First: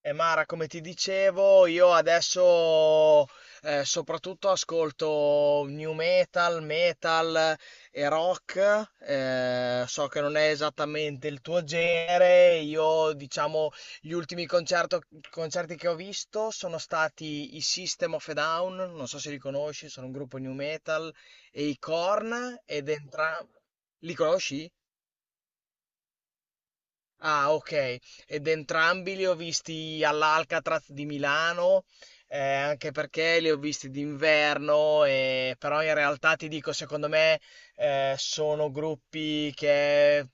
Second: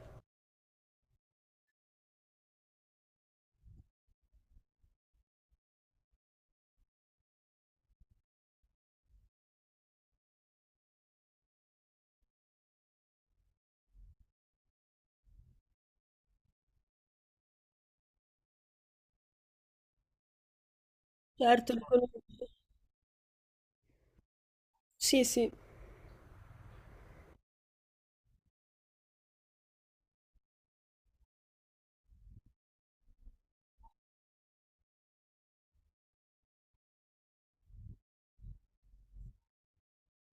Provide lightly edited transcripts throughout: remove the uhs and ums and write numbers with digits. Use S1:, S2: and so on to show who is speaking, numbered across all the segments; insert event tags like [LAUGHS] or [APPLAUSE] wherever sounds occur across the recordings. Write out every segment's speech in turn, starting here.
S1: E Mara, come ti dicevo, io adesso soprattutto ascolto new metal, metal e rock. So che non è esattamente il tuo genere. Io, diciamo, gli ultimi concerto- concerti che ho visto sono stati i System of a Down, non so se li conosci, sono un gruppo new metal, e
S2: Certo,
S1: i Korn, ed entrambi... Li conosci?
S2: sì, sì,
S1: Ah, okay. Ed entrambi li ho visti all'Alcatraz di Milano, anche perché li ho visti d'inverno, però in realtà ti dico, secondo me, sono gruppi che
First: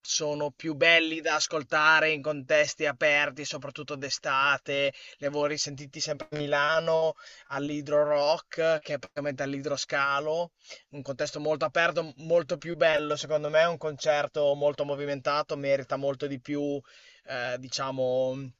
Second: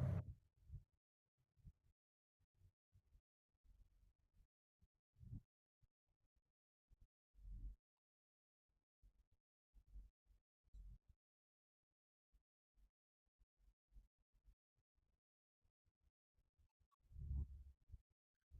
S1: sono più belli da ascoltare in contesti aperti, soprattutto d'estate. Li avevo risentiti sempre a Milano all'Hydro Rock, che è praticamente all'Idroscalo, un contesto molto aperto, molto più bello, secondo me, è un concerto molto movimentato, merita molto di più, diciamo,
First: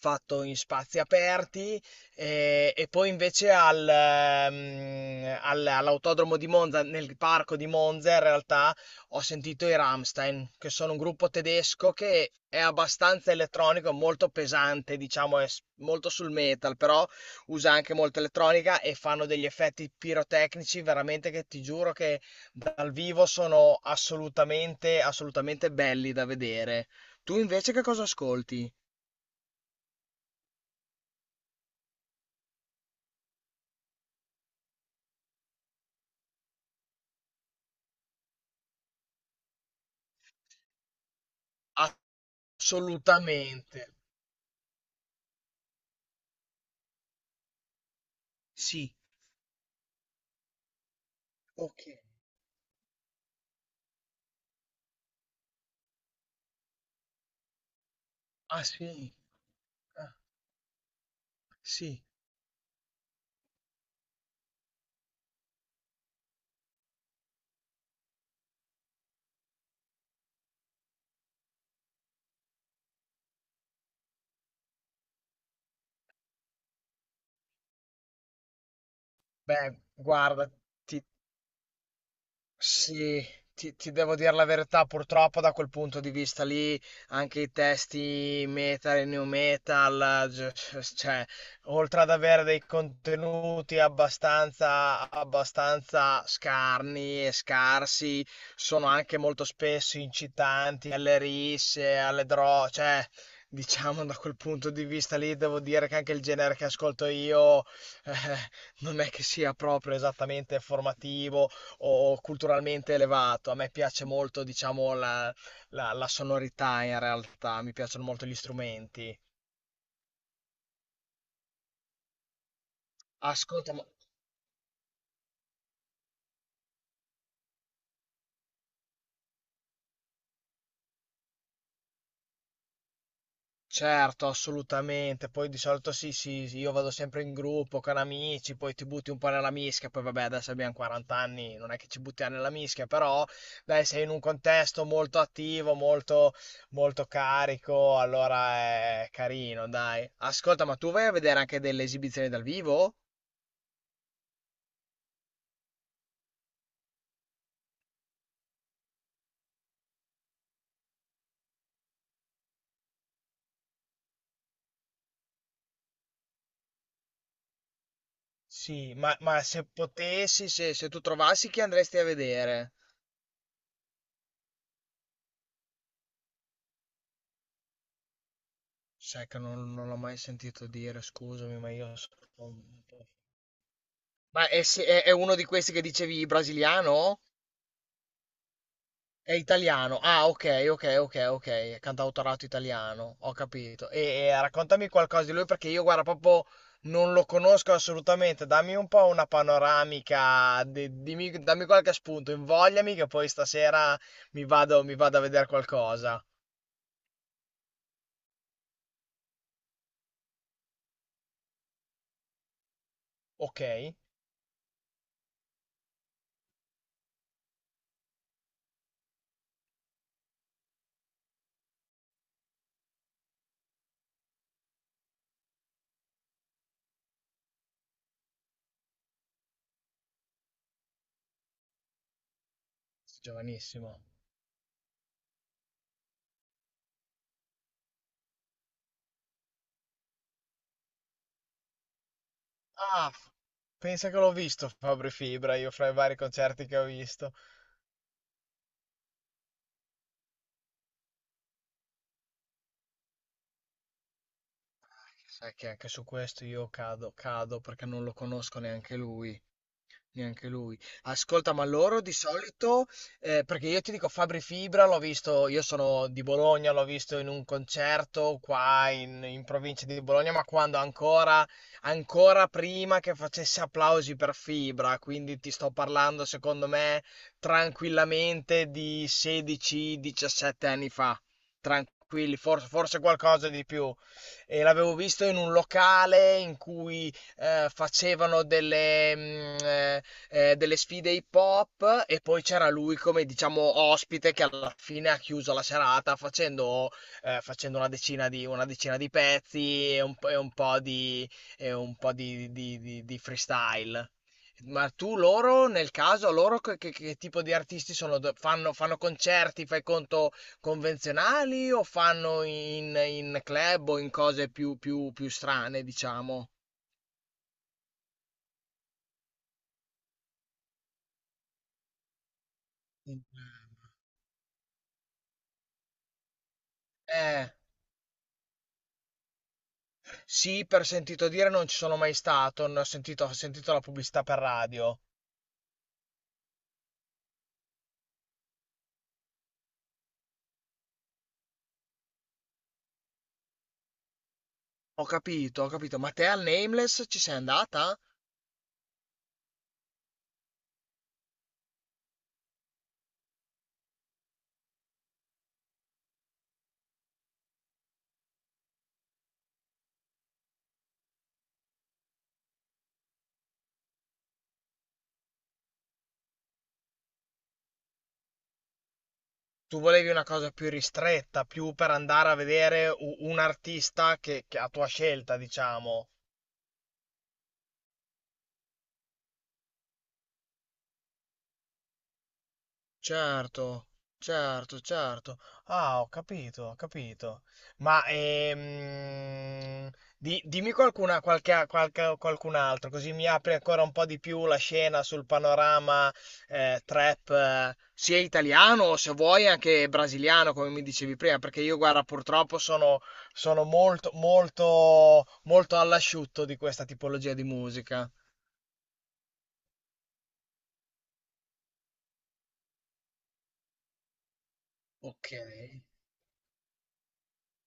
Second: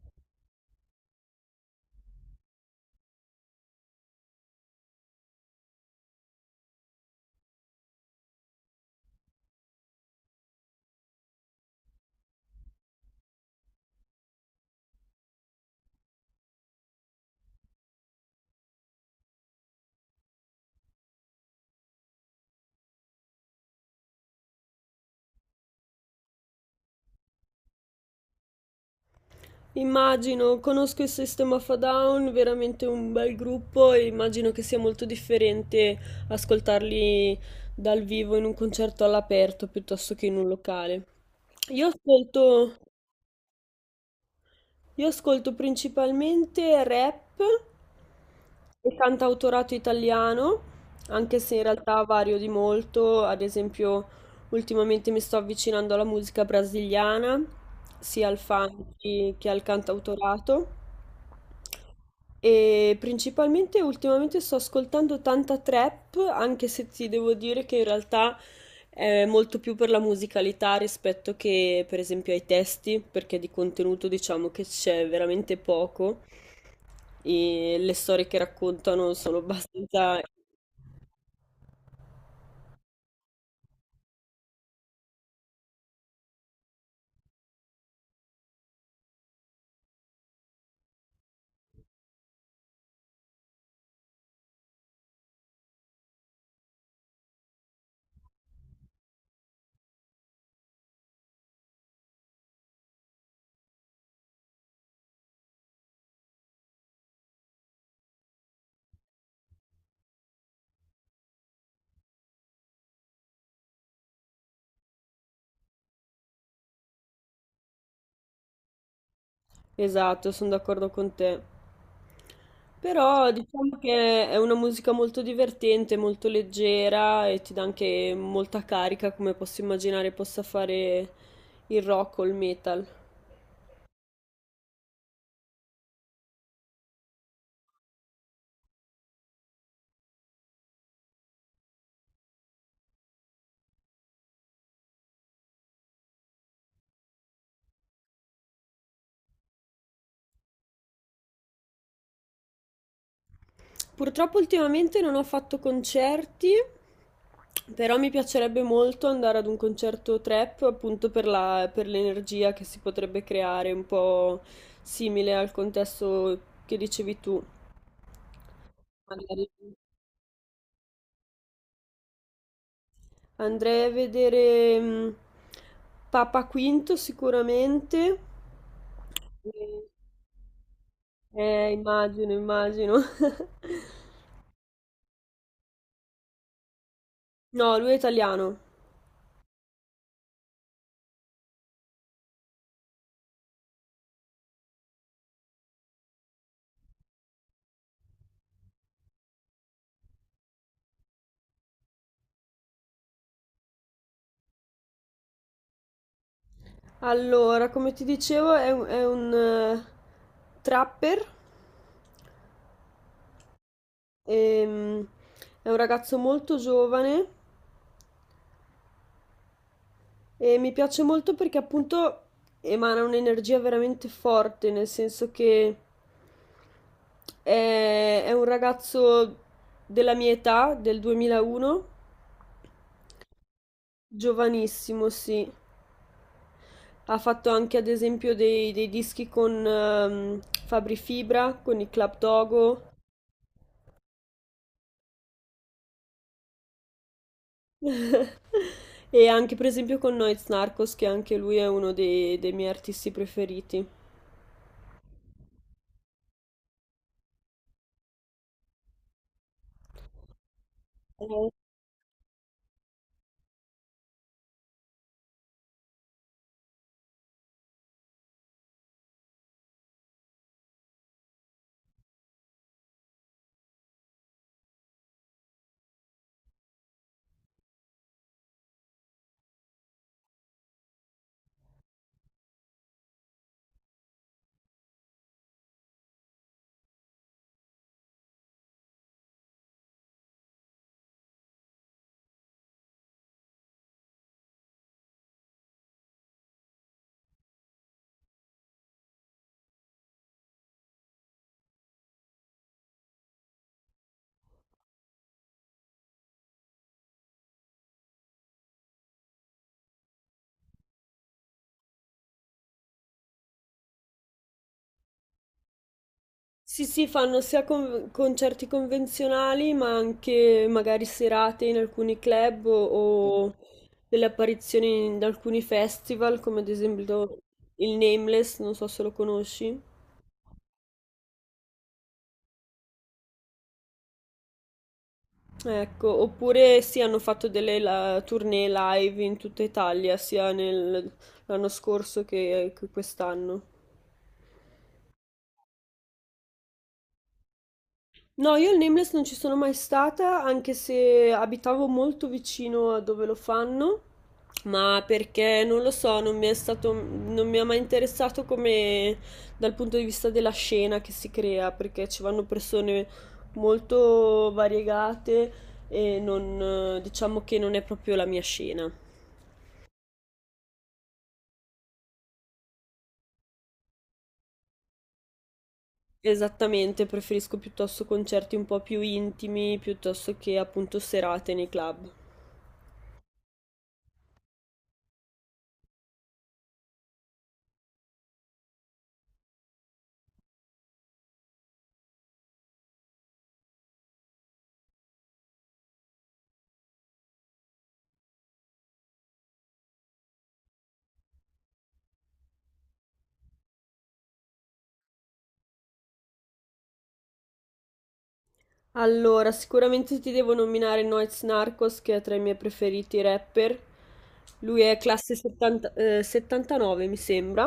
S1: fatto in spazi aperti, e poi invece all'autodromo di Monza, nel parco di Monza, in realtà ho sentito i Rammstein, che sono un gruppo tedesco che è abbastanza elettronico, molto pesante, diciamo, molto sul metal, però usa anche molta elettronica e fanno degli effetti pirotecnici veramente che ti giuro che dal vivo sono assolutamente, assolutamente belli da vedere. Tu invece che cosa ascolti?
S2: immagino, conosco il System of a Down, veramente un bel gruppo e immagino che sia molto differente ascoltarli dal vivo in un concerto all'aperto piuttosto che in un locale. Io ascolto,
S1: Assolutamente.
S2: io ascolto principalmente rap
S1: Sì.
S2: e cantautorato italiano, anche se in
S1: Ok.
S2: realtà vario di molto, ad esempio ultimamente mi sto avvicinando alla musica brasiliana, sia al
S1: Ah
S2: funk
S1: sì.
S2: che al
S1: Ah,
S2: cantautorato.
S1: sì.
S2: E principalmente ultimamente sto ascoltando tanta trap, anche se ti devo dire che in realtà è molto più per la musicalità rispetto che per esempio ai testi, perché di contenuto diciamo che c'è veramente poco e le storie che raccontano sono
S1: Beh,
S2: abbastanza.
S1: guarda, ti, sì, ti devo dire la verità, purtroppo da quel punto di vista lì anche i testi metal e new metal, cioè, oltre ad avere dei contenuti abbastanza, abbastanza scarni e scarsi, sono anche molto spesso incitanti alle risse, alle droghe, cioè, diciamo da quel punto di vista lì devo dire che anche il genere che ascolto io eh, non è che sia proprio esattamente formativo o culturalmente elevato. A me piace molto, diciamo, la sonorità in realtà, mi piacciono molto gli strumenti.
S2: Esatto, sono d'accordo con te. Però
S1: Ascolta,
S2: diciamo
S1: ma-
S2: che è una musica molto divertente, molto leggera e ti dà anche molta carica, come posso immaginare possa fare il rock o il metal.
S1: certo, assolutamente. Poi di solito sì, sì, sì, io vado sempre in gruppo con amici, poi ti butti un po' nella mischia, poi vabbè, adesso abbiamo 40 anni, non è che ci buttiamo nella mischia, però dai, sei in un contesto molto attivo, molto, molto carico, allora è carino, dai. Ascolta, ma tu vai a vedere anche delle esibizioni dal vivo?
S2: Purtroppo ultimamente non ho fatto concerti, però mi piacerebbe molto andare ad un concerto trap, appunto per l'energia che si potrebbe creare, un po' simile al contesto che dicevi tu.
S1: Sì, ma
S2: Magari.
S1: se potessi, se tu trovassi chi andresti a vedere?
S2: Andrei a vedere Papa Quinto sicuramente.
S1: Sai che non,
S2: E-
S1: non l'ho mai sentito dire, scusami,
S2: Eh,
S1: ma io
S2: immagino,
S1: sono un
S2: immagino.
S1: po'...
S2: [LAUGHS]
S1: Ma è, se- è uno di questi che dicevi brasiliano?
S2: No, lui è italiano.
S1: È italiano. Ah, ok, ok, ok, ok. Cantautorato italiano, ho capito. E raccontami qualcosa di lui perché io, guarda, proprio non lo conosco assolutamente. Dammi un po' una panoramica, dammi qualche spunto, invogliami che poi stasera mi vado a vedere qualcosa.
S2: Allora, come ti dicevo, è un trapper.
S1: Ok.
S2: Ehm, è un ragazzo molto giovane e mi piace molto perché appunto emana un'energia veramente forte, nel senso che è un ragazzo della mia età, del 2001,
S1: Giovanissimo.
S2: giovanissimo, sì. Ha fatto anche ad esempio dei dischi con Fabri Fibra, con i Club Dogo
S1: Ah, f- pensa che l'ho visto Fabri Fibra, io fra i vari concerti che ho visto.
S2: [LAUGHS] e anche per esempio con Noyz Narcos, che anche lui è uno dei miei artisti preferiti.
S1: Sai che anche su questo io cado, cado perché non lo conosco neanche lui. Neanche lui. Ascolta, ma loro di solito, perché io ti dico Fabri Fibra, l'ho visto, io sono di Bologna, l'ho visto in un concerto qua in provincia di Bologna, ma quando ancora, ancora prima che facesse applausi per Fibra, quindi ti sto parlando, secondo me, tranquillamente di 16-17 anni fa. Tranquilli, forse, forse qualcosa di più. E l'avevo visto in un locale in cui delle sfide hip hop e poi c'era lui come diciamo ospite che alla fine ha chiuso la serata facendo, facendo una decina di pezzi e e un po' di, di freestyle. Ma tu loro, nel caso, loro che tipo di artisti sono? Fanno, fanno concerti, fai conto, convenzionali o fanno in, in club o in cose più, più, più strane, diciamo?
S2: Sì, sì, fanno sia concerti convenzionali, ma anche magari serate in alcuni club
S1: In-
S2: o delle apparizioni in alcuni festival, come ad esempio
S1: Eh.
S2: il Nameless, non so se lo conosci.
S1: Sì, per sentito dire, non ci sono mai stato, ne ho sentito la pubblicità per radio.
S2: Ecco, oppure sì, hanno fatto delle tournée live in tutta Italia, sia l'anno scorso che quest'anno.
S1: Ho capito, ma te al Nameless ci sei andata?
S2: No, io il Nameless non ci sono mai stata, anche se abitavo molto vicino a dove lo fanno, ma perché non lo so, non mi è stato, non mi ha mai interessato come dal punto di vista della scena che si crea, perché ci vanno persone molto variegate e non, diciamo che non è proprio la mia scena.
S1: Tu volevi una cosa più ristretta, più per andare a vedere un artista che a tua scelta, diciamo.
S2: Esattamente, preferisco piuttosto concerti un po' più intimi, piuttosto che appunto serate nei club.
S1: Certo, certo, certo. Ah, ho capito, ho capito. Ma dimmi qualcuna, qualche, qualcun altro, così mi apri ancora un po' di più la scena sul panorama trap, sia italiano o se vuoi anche brasiliano, come mi dicevi prima, perché io, guarda, purtroppo sono, sono molto, molto, molto all'asciutto di questa tipologia di musica.
S2: Allora, sicuramente ti devo nominare Noyz Narcos, che è tra i miei preferiti rapper. Lui è classe
S1: Ok.
S2: 70 79, mi sembra.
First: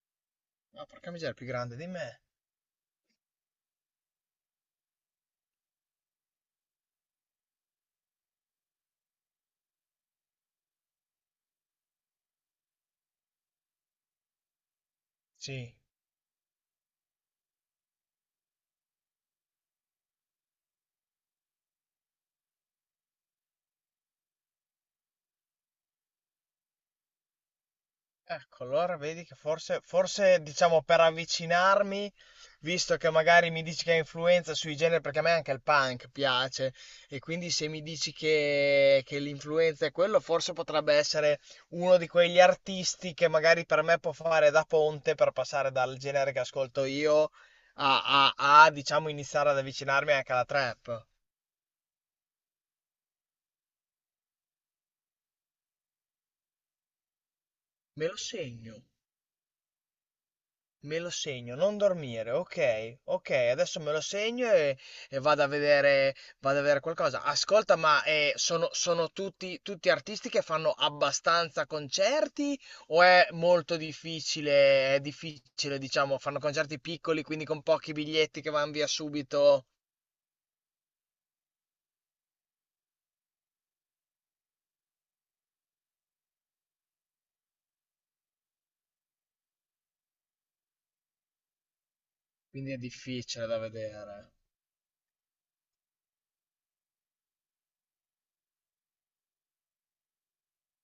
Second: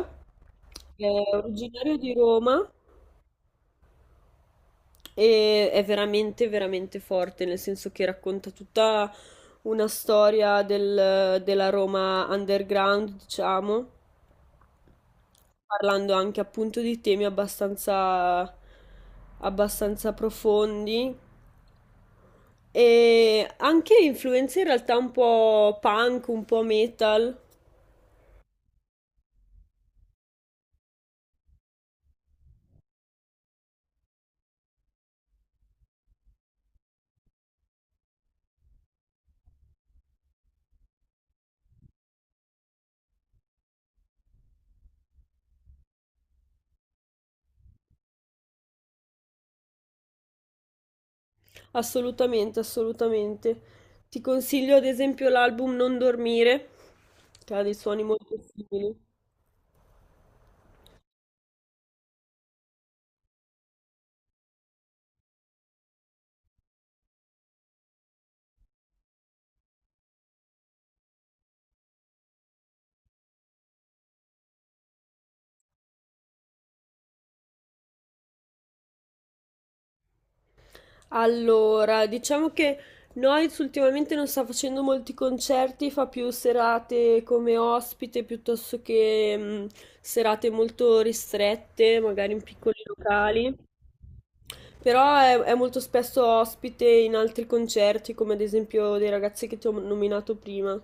S1: Ma
S2: È
S1: porca miseria, è più grande di
S2: originario di
S1: me.
S2: Roma e è veramente, veramente forte, nel senso che racconta tutta una storia della Roma underground, diciamo,
S1: Sì.
S2: parlando anche appunto di temi abbastanza, abbastanza profondi e anche influenze in realtà un po' punk, un po' metal.
S1: Ecco, allora vedi che forse, forse diciamo per avvicinarmi, visto che magari mi dici che ha influenza sui generi, perché a me anche il punk piace, e quindi se mi dici che l'influenza è quello, forse potrebbe essere uno di quegli artisti che magari per me può fare da ponte per passare dal genere che ascolto io a, diciamo, iniziare ad avvicinarmi anche alla trap.
S2: Assolutamente, assolutamente. Ti consiglio ad esempio l'album Non dormire, che ha dei suoni
S1: Me lo
S2: molto
S1: segno.
S2: simili.
S1: Me lo segno, non dormire, ok, ok, adesso me lo segno e vado a vedere qualcosa. Ascolta, ma sono, sono tutti, tutti artisti che fanno abbastanza concerti o è molto difficile, è difficile, diciamo, fanno concerti piccoli, quindi con pochi biglietti che vanno via subito,
S2: Allora, diciamo che Noyz ultimamente non sta facendo molti concerti, fa più serate come ospite piuttosto che serate molto ristrette, magari in
S1: quindi è
S2: piccoli
S1: difficile
S2: locali.
S1: da vedere.
S2: Però è molto spesso ospite in altri concerti, come ad esempio dei ragazzi che ti ho nominato prima.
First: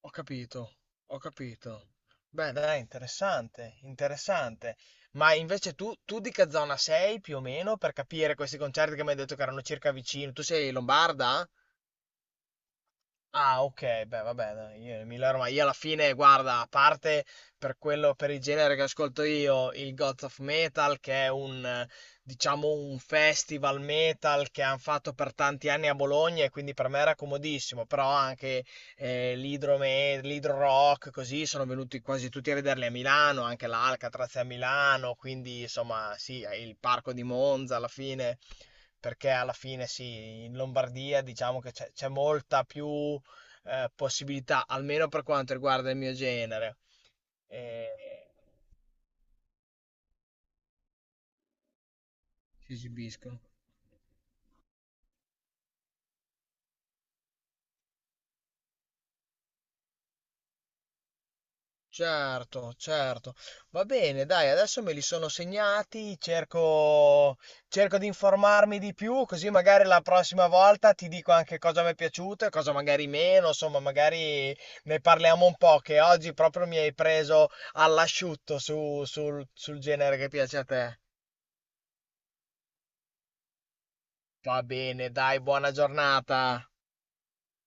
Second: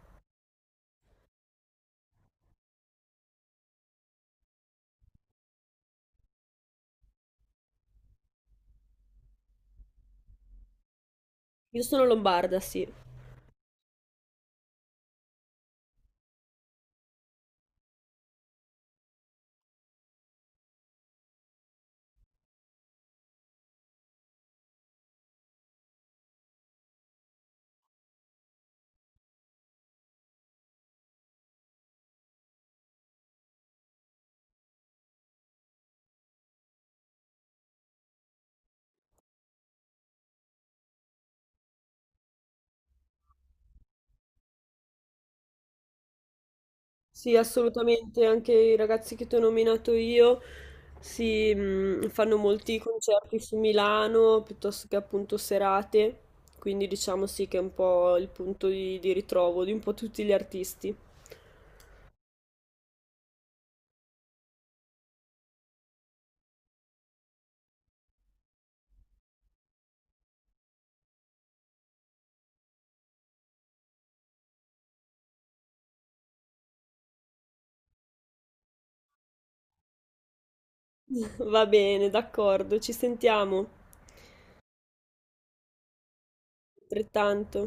S1: Ho capito, ho capito. Beh, dai, interessante, interessante. Ma invece tu, tu di che zona sei più o meno per capire questi concerti che mi hai detto che erano circa vicino? Tu sei lombarda?
S2: Io sono lombarda, sì.
S1: Ah, ok, beh, vabbè, dai, io Emilia Romagna, io alla fine, guarda, a parte per quello, per il genere che ascolto io, il Gods of Metal, che è un, diciamo, un festival metal che hanno fatto per tanti anni a Bologna e quindi per me era comodissimo, però anche l'Hydro Rock, così, sono venuti quasi tutti a vederli a Milano, anche l'Alcatraz è a Milano, quindi, insomma, sì, il Parco di Monza alla fine, perché alla fine sì, in Lombardia diciamo che c'è molta più possibilità, almeno per quanto riguarda il mio genere.
S2: Sì,
S1: Eh,
S2: assolutamente, anche i ragazzi che ti ho nominato io si, fanno
S1: si
S2: molti concerti
S1: esibiscono.
S2: su Milano piuttosto che appunto serate, quindi diciamo sì che è un po' il punto di ritrovo di un po' tutti gli artisti.
S1: Certo, certo. Va bene, dai, adesso me li sono segnati, cerco, cerco di informarmi di più, così magari la prossima volta ti dico anche cosa mi è piaciuto e cosa magari meno, insomma, magari ne parliamo un po', che oggi proprio mi hai preso all'asciutto sul sul genere che piace a te.
S2: [LAUGHS] Va bene, d'accordo, ci sentiamo,
S1: Va bene, dai, buona giornata.
S2: altrettanto.